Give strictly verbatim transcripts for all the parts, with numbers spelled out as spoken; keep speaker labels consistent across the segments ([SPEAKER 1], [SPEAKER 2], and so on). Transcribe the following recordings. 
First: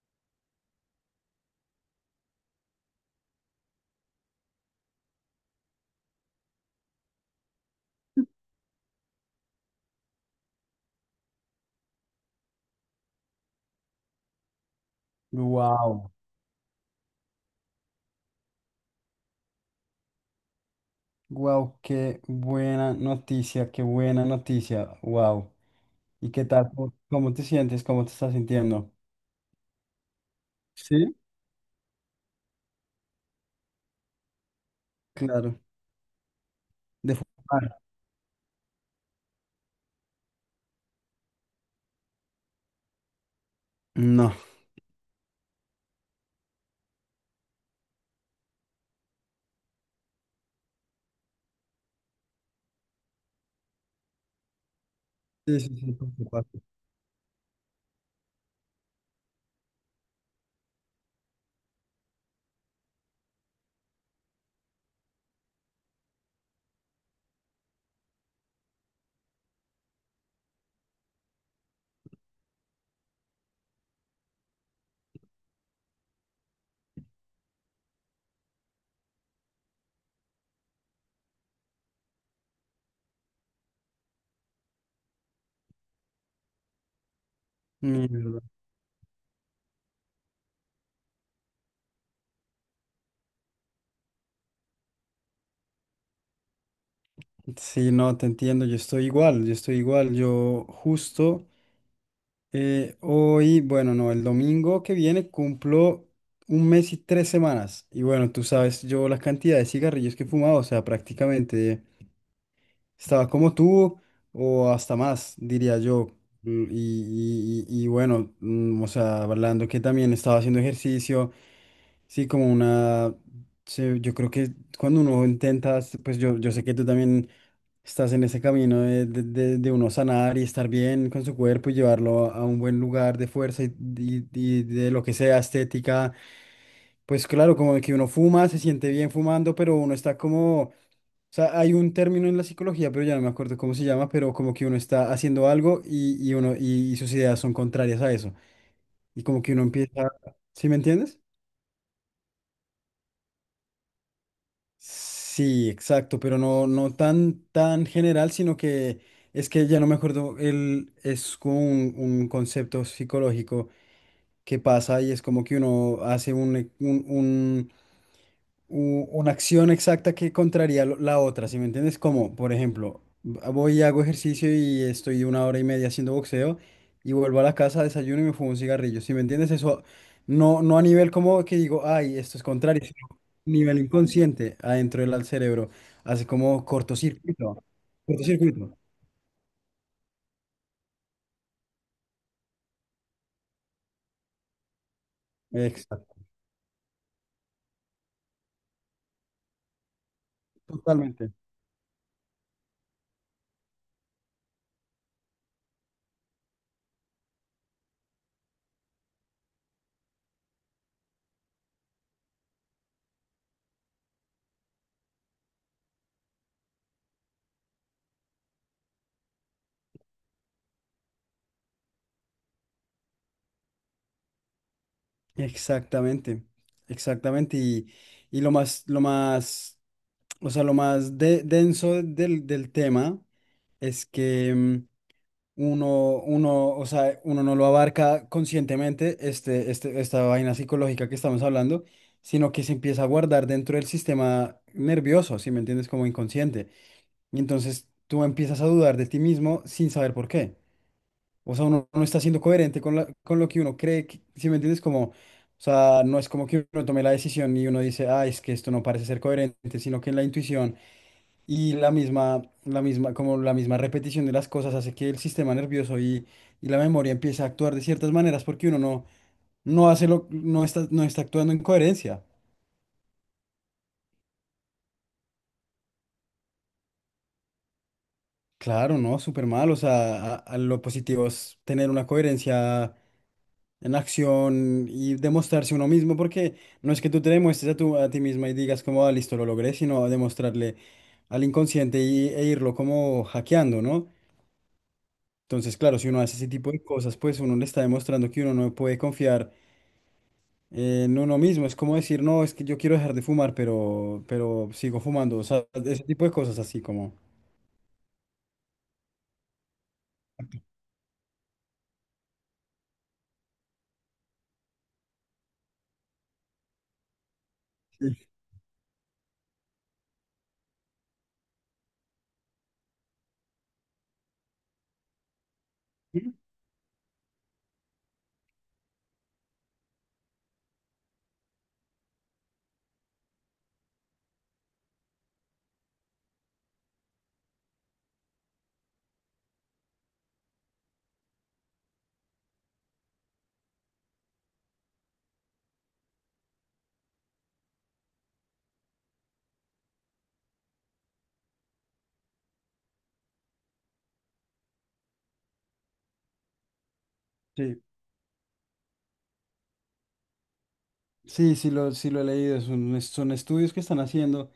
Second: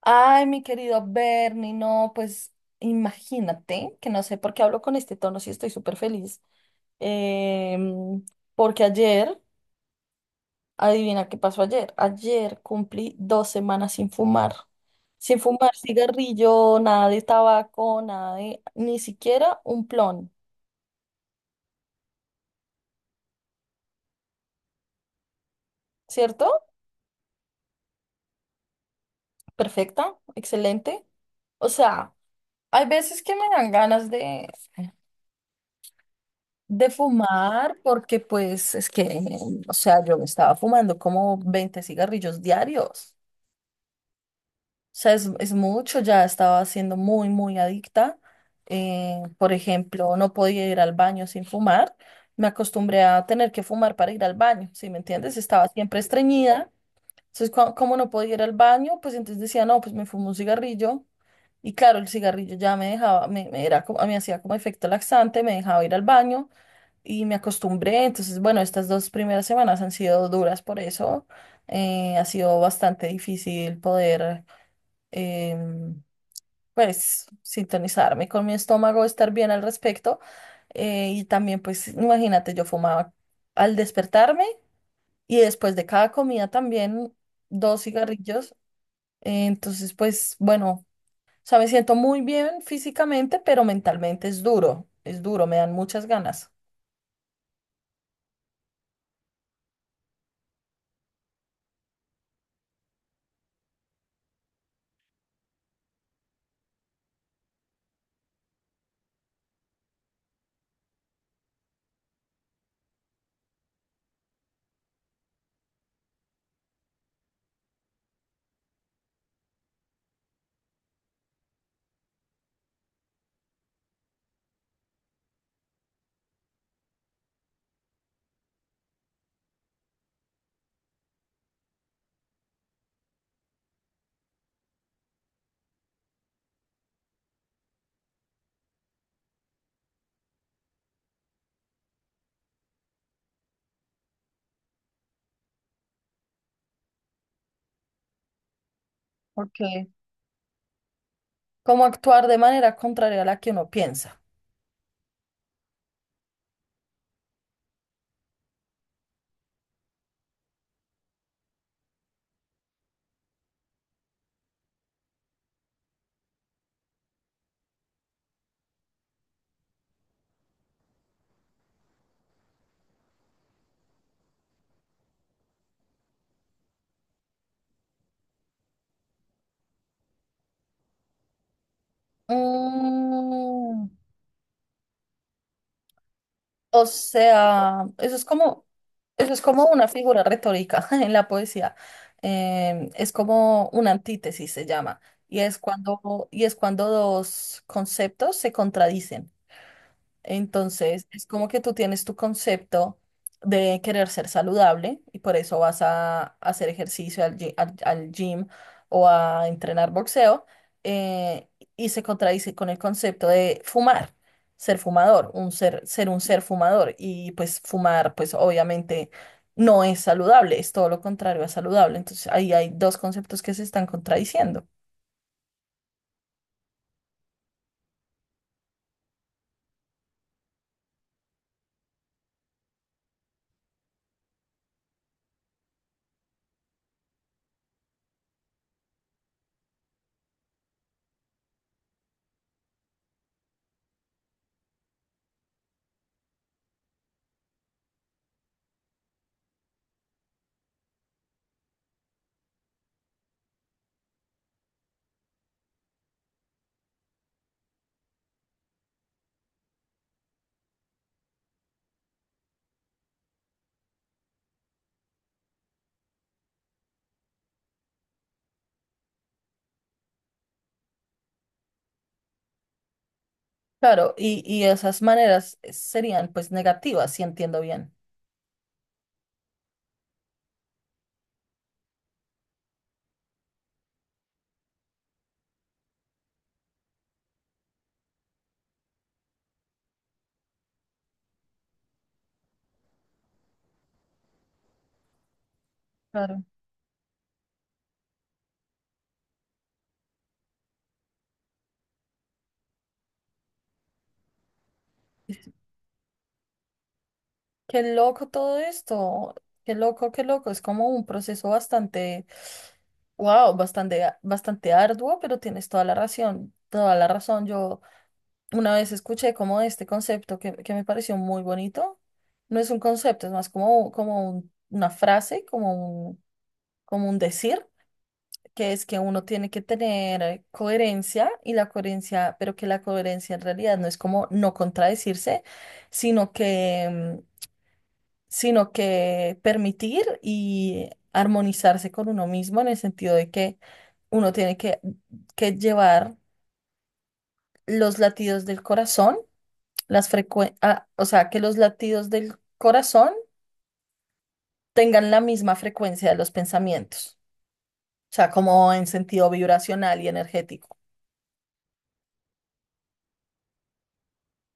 [SPEAKER 1] Ay, mi querido Bernie, no, pues imagínate que no sé por qué hablo con este tono si estoy súper feliz. Em, Porque ayer, adivina qué pasó ayer. Ayer cumplí dos semanas sin fumar. Sin fumar
[SPEAKER 2] Wow,
[SPEAKER 1] cigarrillo, nada de tabaco, nada de, ni siquiera un plon,
[SPEAKER 2] wow, qué buena noticia, qué buena noticia, wow. ¿Y qué
[SPEAKER 1] ¿cierto?
[SPEAKER 2] tal? ¿Cómo cómo te sientes? ¿Cómo te estás sintiendo?
[SPEAKER 1] Perfecta, excelente.
[SPEAKER 2] Sí,
[SPEAKER 1] O sea, hay veces que me dan ganas de,
[SPEAKER 2] claro.
[SPEAKER 1] De
[SPEAKER 2] De
[SPEAKER 1] fumar,
[SPEAKER 2] fumar.
[SPEAKER 1] porque pues es que, o sea, yo me estaba fumando como veinte cigarrillos diarios.
[SPEAKER 2] No.
[SPEAKER 1] O sea, es, es mucho, ya estaba siendo muy, muy adicta. Eh, por ejemplo, no podía ir al baño sin fumar. Me acostumbré a tener que fumar para ir al baño, ¿sí me entiendes?
[SPEAKER 2] Sí,
[SPEAKER 1] Estaba
[SPEAKER 2] sí, sí,
[SPEAKER 1] siempre
[SPEAKER 2] por supuesto.
[SPEAKER 1] estreñida. Entonces, cua- como no podía ir al baño, pues entonces decía, no, pues me fumo un cigarrillo. Y claro, el cigarrillo ya me dejaba, me, me era como, me hacía como efecto laxante, me dejaba ir al baño y me acostumbré. Entonces, bueno, estas dos primeras semanas han sido duras por eso. Eh, ha sido bastante difícil poder, em, pues, sintonizarme con mi estómago, estar bien al respecto. Eh, y también, pues, imagínate, yo fumaba al despertarme y después de cada comida también dos
[SPEAKER 2] Mi verdad.
[SPEAKER 1] cigarrillos. Eh, entonces, pues, bueno, o sea, me siento muy bien físicamente, pero mentalmente es duro, es duro, me dan muchas ganas.
[SPEAKER 2] Sí, no, te entiendo, yo estoy igual, yo estoy igual. Yo justo eh, hoy, bueno, no, el domingo que viene cumplo un mes y tres semanas. Y bueno, tú sabes, yo la cantidad de cigarrillos que he fumado, o sea, prácticamente. Estaba como tú o hasta más, diría yo. Mm, Y, y- y- y bueno, mm, o sea, hablando que también estaba haciendo ejercicio, sí, como una, se- yo creo que cuando uno intenta, pues yo, yo sé que tú también estás en ese camino de, de- de- de uno sanar y estar bien con su cuerpo y llevarlo a un buen lugar de fuerza y, y- y de lo que sea estética. Pues claro, como que uno fuma, se siente bien fumando, pero uno está como, o sea, hay un término en la psicología, pero ya no me acuerdo cómo se llama, pero como que uno está haciendo algo y, y uno y, sus ideas son contrarias a eso. Y como que
[SPEAKER 1] Ok.
[SPEAKER 2] uno empieza, ¿sí me entiendes?
[SPEAKER 1] Como actuar de manera contraria a la que uno piensa.
[SPEAKER 2] Sí, exacto, pero no, no tan, tan general, sino que es que ya no me acuerdo, el, es como un, un concepto psicológico que pasa y es como que uno hace un, un, u- una acción exacta que contraría lo- la otra, ¿sí me entiendes? Como, por ejemplo, v- voy y hago ejercicio y estoy una hora y media haciendo boxeo y vuelvo a la casa, desayuno y me fumo un cigarrillo, ¿sí me entiendes? Eso no, no a nivel como que digo, ay, esto es contrario, sino a nivel
[SPEAKER 1] Mm,
[SPEAKER 2] inconsciente adentro del al cerebro, hace como
[SPEAKER 1] o
[SPEAKER 2] cortocircuito,
[SPEAKER 1] sea, eso es como,
[SPEAKER 2] cortocircuito.
[SPEAKER 1] eso es como una figura retórica en la poesía. Em, es como una antítesis, se llama. Y es
[SPEAKER 2] Exacto,
[SPEAKER 1] cuando, y es cuando dos conceptos se contradicen. Entonces, es
[SPEAKER 2] totalmente.
[SPEAKER 1] como que tú tienes tu concepto de querer ser saludable y por eso vas a hacer ejercicio al, gy- al- al gym o a entrenar boxeo, eh, y se contradice con el concepto de fumar, ser fumador, un ser, ser un ser fumador y pues fumar pues obviamente no es saludable, es todo lo contrario a saludable. Entonces, ahí hay dos conceptos que se están contradiciendo.
[SPEAKER 2] Exactamente, exactamente. Y, y lo más, lo más, o sea, lo más de- denso del del tema. Es que mm, uno, uno, o sea, uno no lo abarca conscientemente, este, este, esta vaina psicológica que estamos hablando, sino que se empieza a guardar dentro del sistema nervioso, si me entiendes, como inconsciente. Y entonces tú empiezas a dudar de ti mismo sin saber por qué. O sea, uno no está siendo coherente con, la- con lo que uno cree, que- si me entiendes, como, o sea, no es como que uno tome la decisión y uno dice, ah, es que esto no parece ser coherente, sino que en la intuición. Y la misma, la misma, como la misma repetición de las cosas hace que el sistema nervioso y, y la memoria empiece a actuar de ciertas maneras porque uno no, no hace lo, no está, no está actuando en coherencia.
[SPEAKER 1] Claro, y, y esas maneras eh, serían pues negativas, si entiendo bien.
[SPEAKER 2] Claro, no, súper mal. O sea, a, a lo positivo es tener una coherencia en acción y demostrarse uno mismo, porque no es que tú te demuestres a, tu, a ti misma y digas como, "Ah, listo, lo logré", sino demostrarle al inconsciente y, e irlo como hackeando, ¿no? Entonces, claro, si uno hace
[SPEAKER 1] Claro.
[SPEAKER 2] ese tipo de cosas, pues uno le está demostrando que uno no puede confiar en uno mismo. Es como decir, no, es que yo quiero dejar de fumar, pero, pero sigo fumando. O sea, ese tipo de cosas así como...
[SPEAKER 1] Qué loco todo esto. Qué loco, qué loco. Es como un proceso bastante, wow, bastante, a- bastante arduo, pero tienes toda la razón, toda la razón. Yo
[SPEAKER 2] Sí,
[SPEAKER 1] una vez escuché como este concepto que, que me pareció muy bonito. No es un concepto, es más como, como un- una frase, como un, como un decir, que es que uno tiene que tener eh, coherencia y la coherencia, pero que la coherencia en realidad no es como no contradecirse, sino que sino que permitir y armonizarse con uno mismo en el sentido de que uno tiene que, que llevar los latidos del corazón, las frecuen- ah, o sea, que los latidos del corazón tengan la misma frecuencia de los pensamientos,
[SPEAKER 2] sí,
[SPEAKER 1] o sea, como en sentido vibracional y energético.
[SPEAKER 2] sí, sí lo, sí lo he leído. Son, son estudios que están haciendo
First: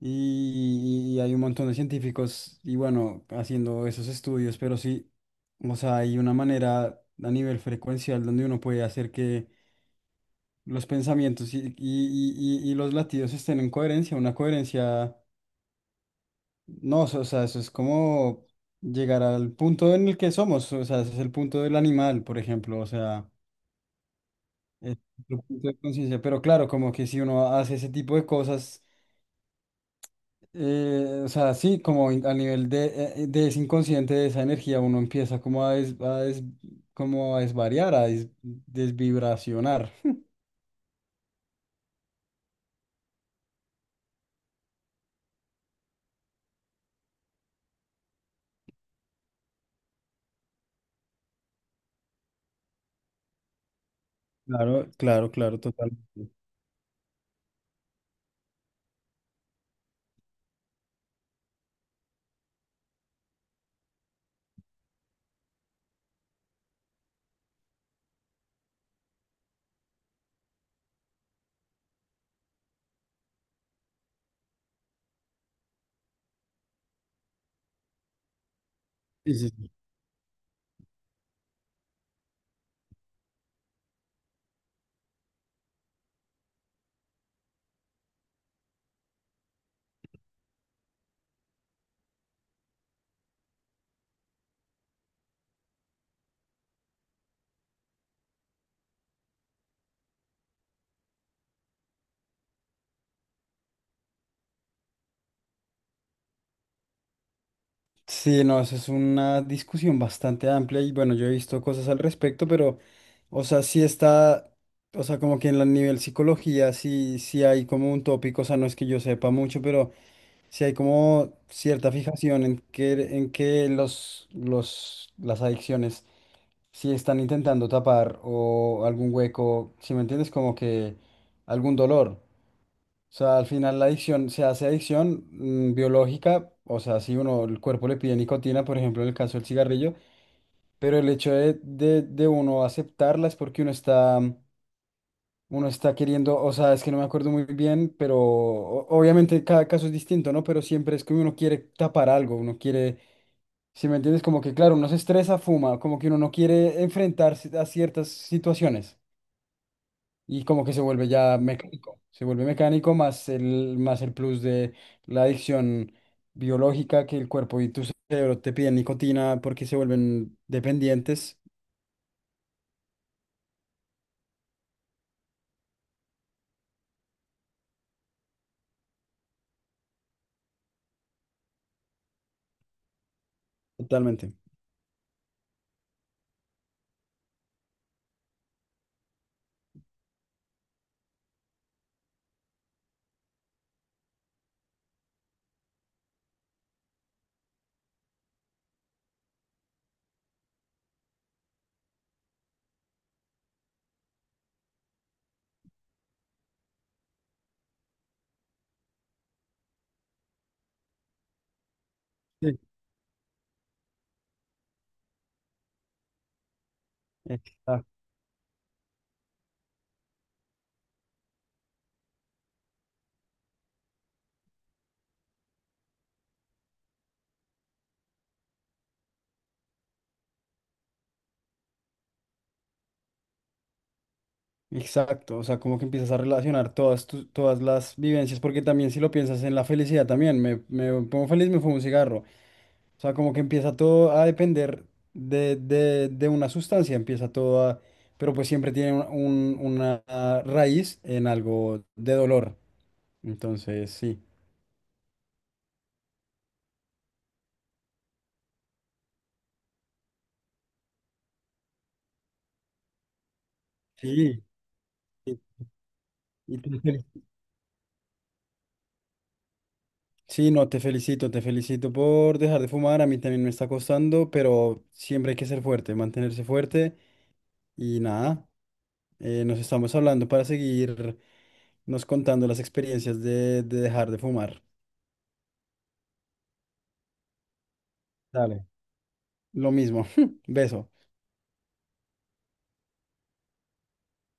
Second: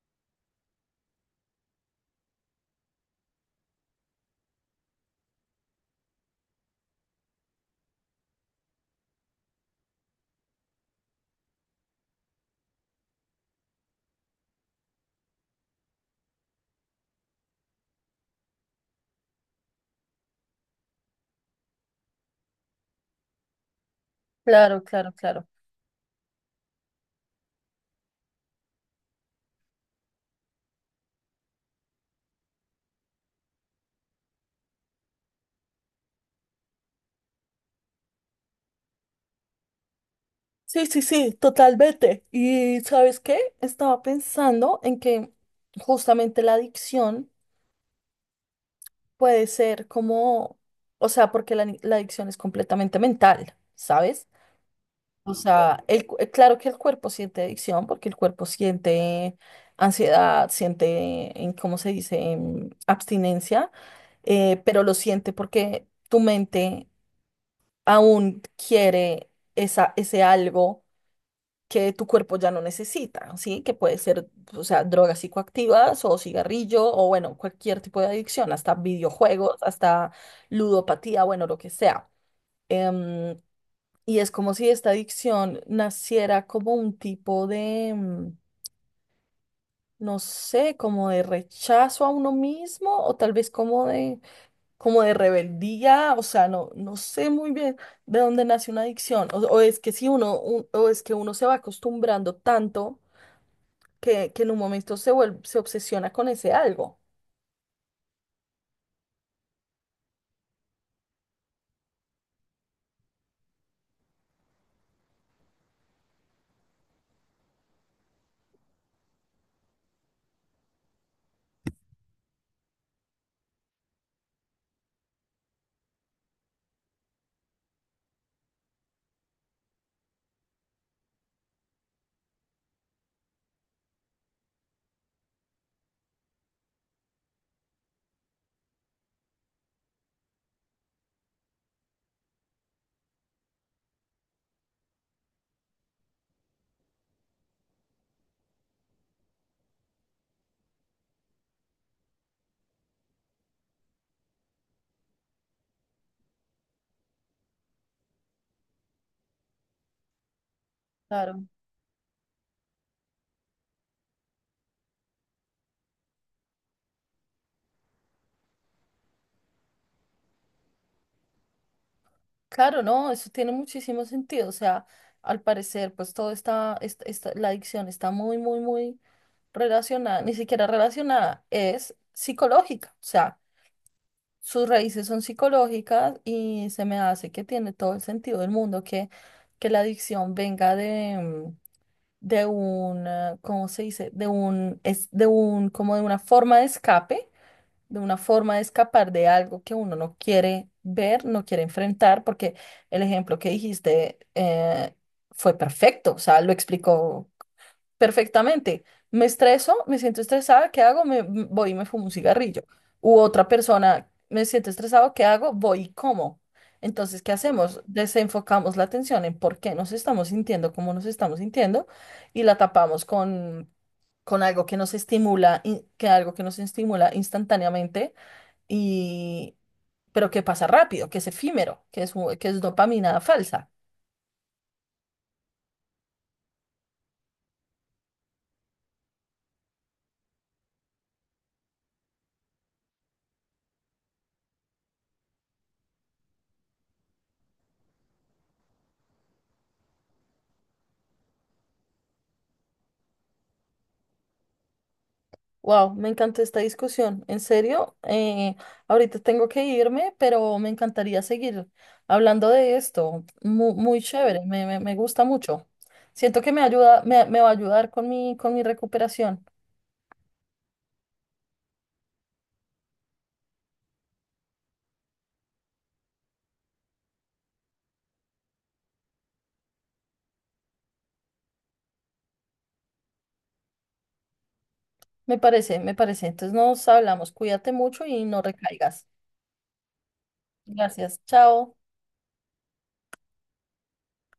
[SPEAKER 2] y, y hay un montón de científicos y bueno, haciendo esos estudios, pero sí, o sea, hay una manera a nivel frecuencial donde uno puede hacer que los pensamientos y, y- y- y- y los latidos estén en coherencia, una coherencia, no, o sea, eso es como llegar al punto en el que somos, o sea, ese es el punto del animal, por ejemplo, o sea,
[SPEAKER 1] Claro,
[SPEAKER 2] es
[SPEAKER 1] claro,
[SPEAKER 2] otro
[SPEAKER 1] claro.
[SPEAKER 2] punto de conciencia, pero claro, como que si uno hace ese tipo de cosas, eh, o sea, sí, como in- a nivel de, eh, de ese inconsciente, de esa energía, uno empieza como a, des- a des- como a desvariar, a des- desvibracionar.
[SPEAKER 1] Sí, sí, sí, totalmente. ¿Y sabes qué? Estaba pensando en que justamente la adicción puede ser como, o sea, porque la, la adicción es completamente mental, ¿sabes?
[SPEAKER 2] Claro, claro,
[SPEAKER 1] O
[SPEAKER 2] claro,
[SPEAKER 1] sea, el, cu- eh,
[SPEAKER 2] totalmente.
[SPEAKER 1] claro que el cuerpo siente adicción porque el cuerpo siente ansiedad, siente, em, ¿cómo se dice?, em, abstinencia, eh, pero lo siente porque tu mente aún quiere esa, ese algo que tu cuerpo ya no necesita, ¿sí? Que puede ser, o sea, drogas psicoactivas o cigarrillo o bueno, cualquier tipo de adicción, hasta videojuegos, hasta ludopatía, bueno, lo que sea. Em, y es como si esta adicción naciera como un tipo de, mm, no sé, como de rechazo a uno mismo o tal vez como de, como de rebeldía, o sea, no, no sé muy bien de dónde nace una adicción o, o es que si uno, un- o es que uno se va acostumbrando tanto que, que en un momento se vuelve, se obsesiona con ese algo.
[SPEAKER 2] Sí, no, eso es una discusión bastante amplia y bueno, yo he visto cosas al respecto, pero, o sea, sí está, o sea, como que en el nivel psicología sí, sí hay como un tópico, o sea, no es que yo sepa mucho, pero sí hay como cierta fijación en que, en que los, los, las adicciones sí están intentando tapar o algún hueco, si me entiendes, como que algún dolor. O sea, al final la adicción se hace adicción mm, biológica, o sea, si uno, el cuerpo le pide nicotina, por ejemplo, en el caso del cigarrillo, pero el hecho de, de, de uno aceptarla es porque uno está, uno está queriendo, o sea, es que no me acuerdo muy bien, pero o- obviamente cada caso es distinto, ¿no? Pero siempre es que uno quiere tapar algo, uno quiere, si me entiendes, como que claro, uno se estresa, fuma, como que uno no quiere enfrentarse a ciertas situaciones. Y como que se vuelve ya
[SPEAKER 1] Claro.
[SPEAKER 2] mecánico, se vuelve mecánico más el, más el plus de la adicción biológica que el cuerpo y tu cerebro te piden nicotina porque se vuelven dependientes
[SPEAKER 1] Claro, no, eso tiene muchísimo sentido. O sea, al parecer, pues todo está, est- esta- la adicción está muy, muy, muy relacionada, ni siquiera relacionada, es psicológica. O sea,
[SPEAKER 2] totalmente.
[SPEAKER 1] sus raíces son psicológicas y se me hace que tiene todo el sentido del mundo que, que la adicción venga de, mm, de un, eh, ¿cómo se dice? De un, es de un, como de una forma de escape, de una forma de escapar de algo que uno no quiere ver, no quiere enfrentar, porque el ejemplo que dijiste eh, fue perfecto, o sea, lo explicó perfectamente. Me estreso, me siento estresada, ¿qué hago? Me m- voy y me fumo un
[SPEAKER 2] Sí.
[SPEAKER 1] cigarrillo. U otra persona, me siento estresado, ¿qué hago? Voy y como. Entonces, ¿qué hacemos?
[SPEAKER 2] Exacto.
[SPEAKER 1] Desenfocamos la atención en por qué nos estamos sintiendo como nos estamos sintiendo y la tapamos con, con algo que nos estimula, in- que algo que nos estimula instantáneamente y pero que pasa rápido, que es efímero, que es, un- que es dopamina falsa.
[SPEAKER 2] Exacto, o sea, como que empiezas a relacionar todas, tus- todas las vivencias, porque también si lo piensas en la felicidad también, me, me pongo feliz, me fumo un cigarro. O sea, como que empieza todo a depender de, de- de una sustancia, empieza todo a... Pero pues siempre tiene un- un- una raíz en algo de dolor. Entonces, sí.
[SPEAKER 1] Wow, me encantó esta discusión. En serio, eh, ahorita tengo que irme, pero me encantaría seguir hablando de esto. Muy, muy chévere,
[SPEAKER 2] Sí.
[SPEAKER 1] me, me- me gusta
[SPEAKER 2] Sí,
[SPEAKER 1] mucho. Siento que
[SPEAKER 2] y
[SPEAKER 1] me
[SPEAKER 2] te
[SPEAKER 1] ayuda,
[SPEAKER 2] fel-
[SPEAKER 1] me, me va a ayudar con mi, con mi recuperación.
[SPEAKER 2] sí, no, te felicito, te felicito por dejar de fumar. A mí también me está costando, pero siempre hay que ser fuerte, mantenerse fuerte. Y nada, eh, nos estamos hablando para seguir nos contando las experiencias de de dejar de fumar.
[SPEAKER 1] Me parece, me parece. Entonces nos hablamos. Cuídate mucho y no
[SPEAKER 2] Dale.
[SPEAKER 1] recaigas.
[SPEAKER 2] Lo mismo. Beso.
[SPEAKER 1] Gracias. Chao.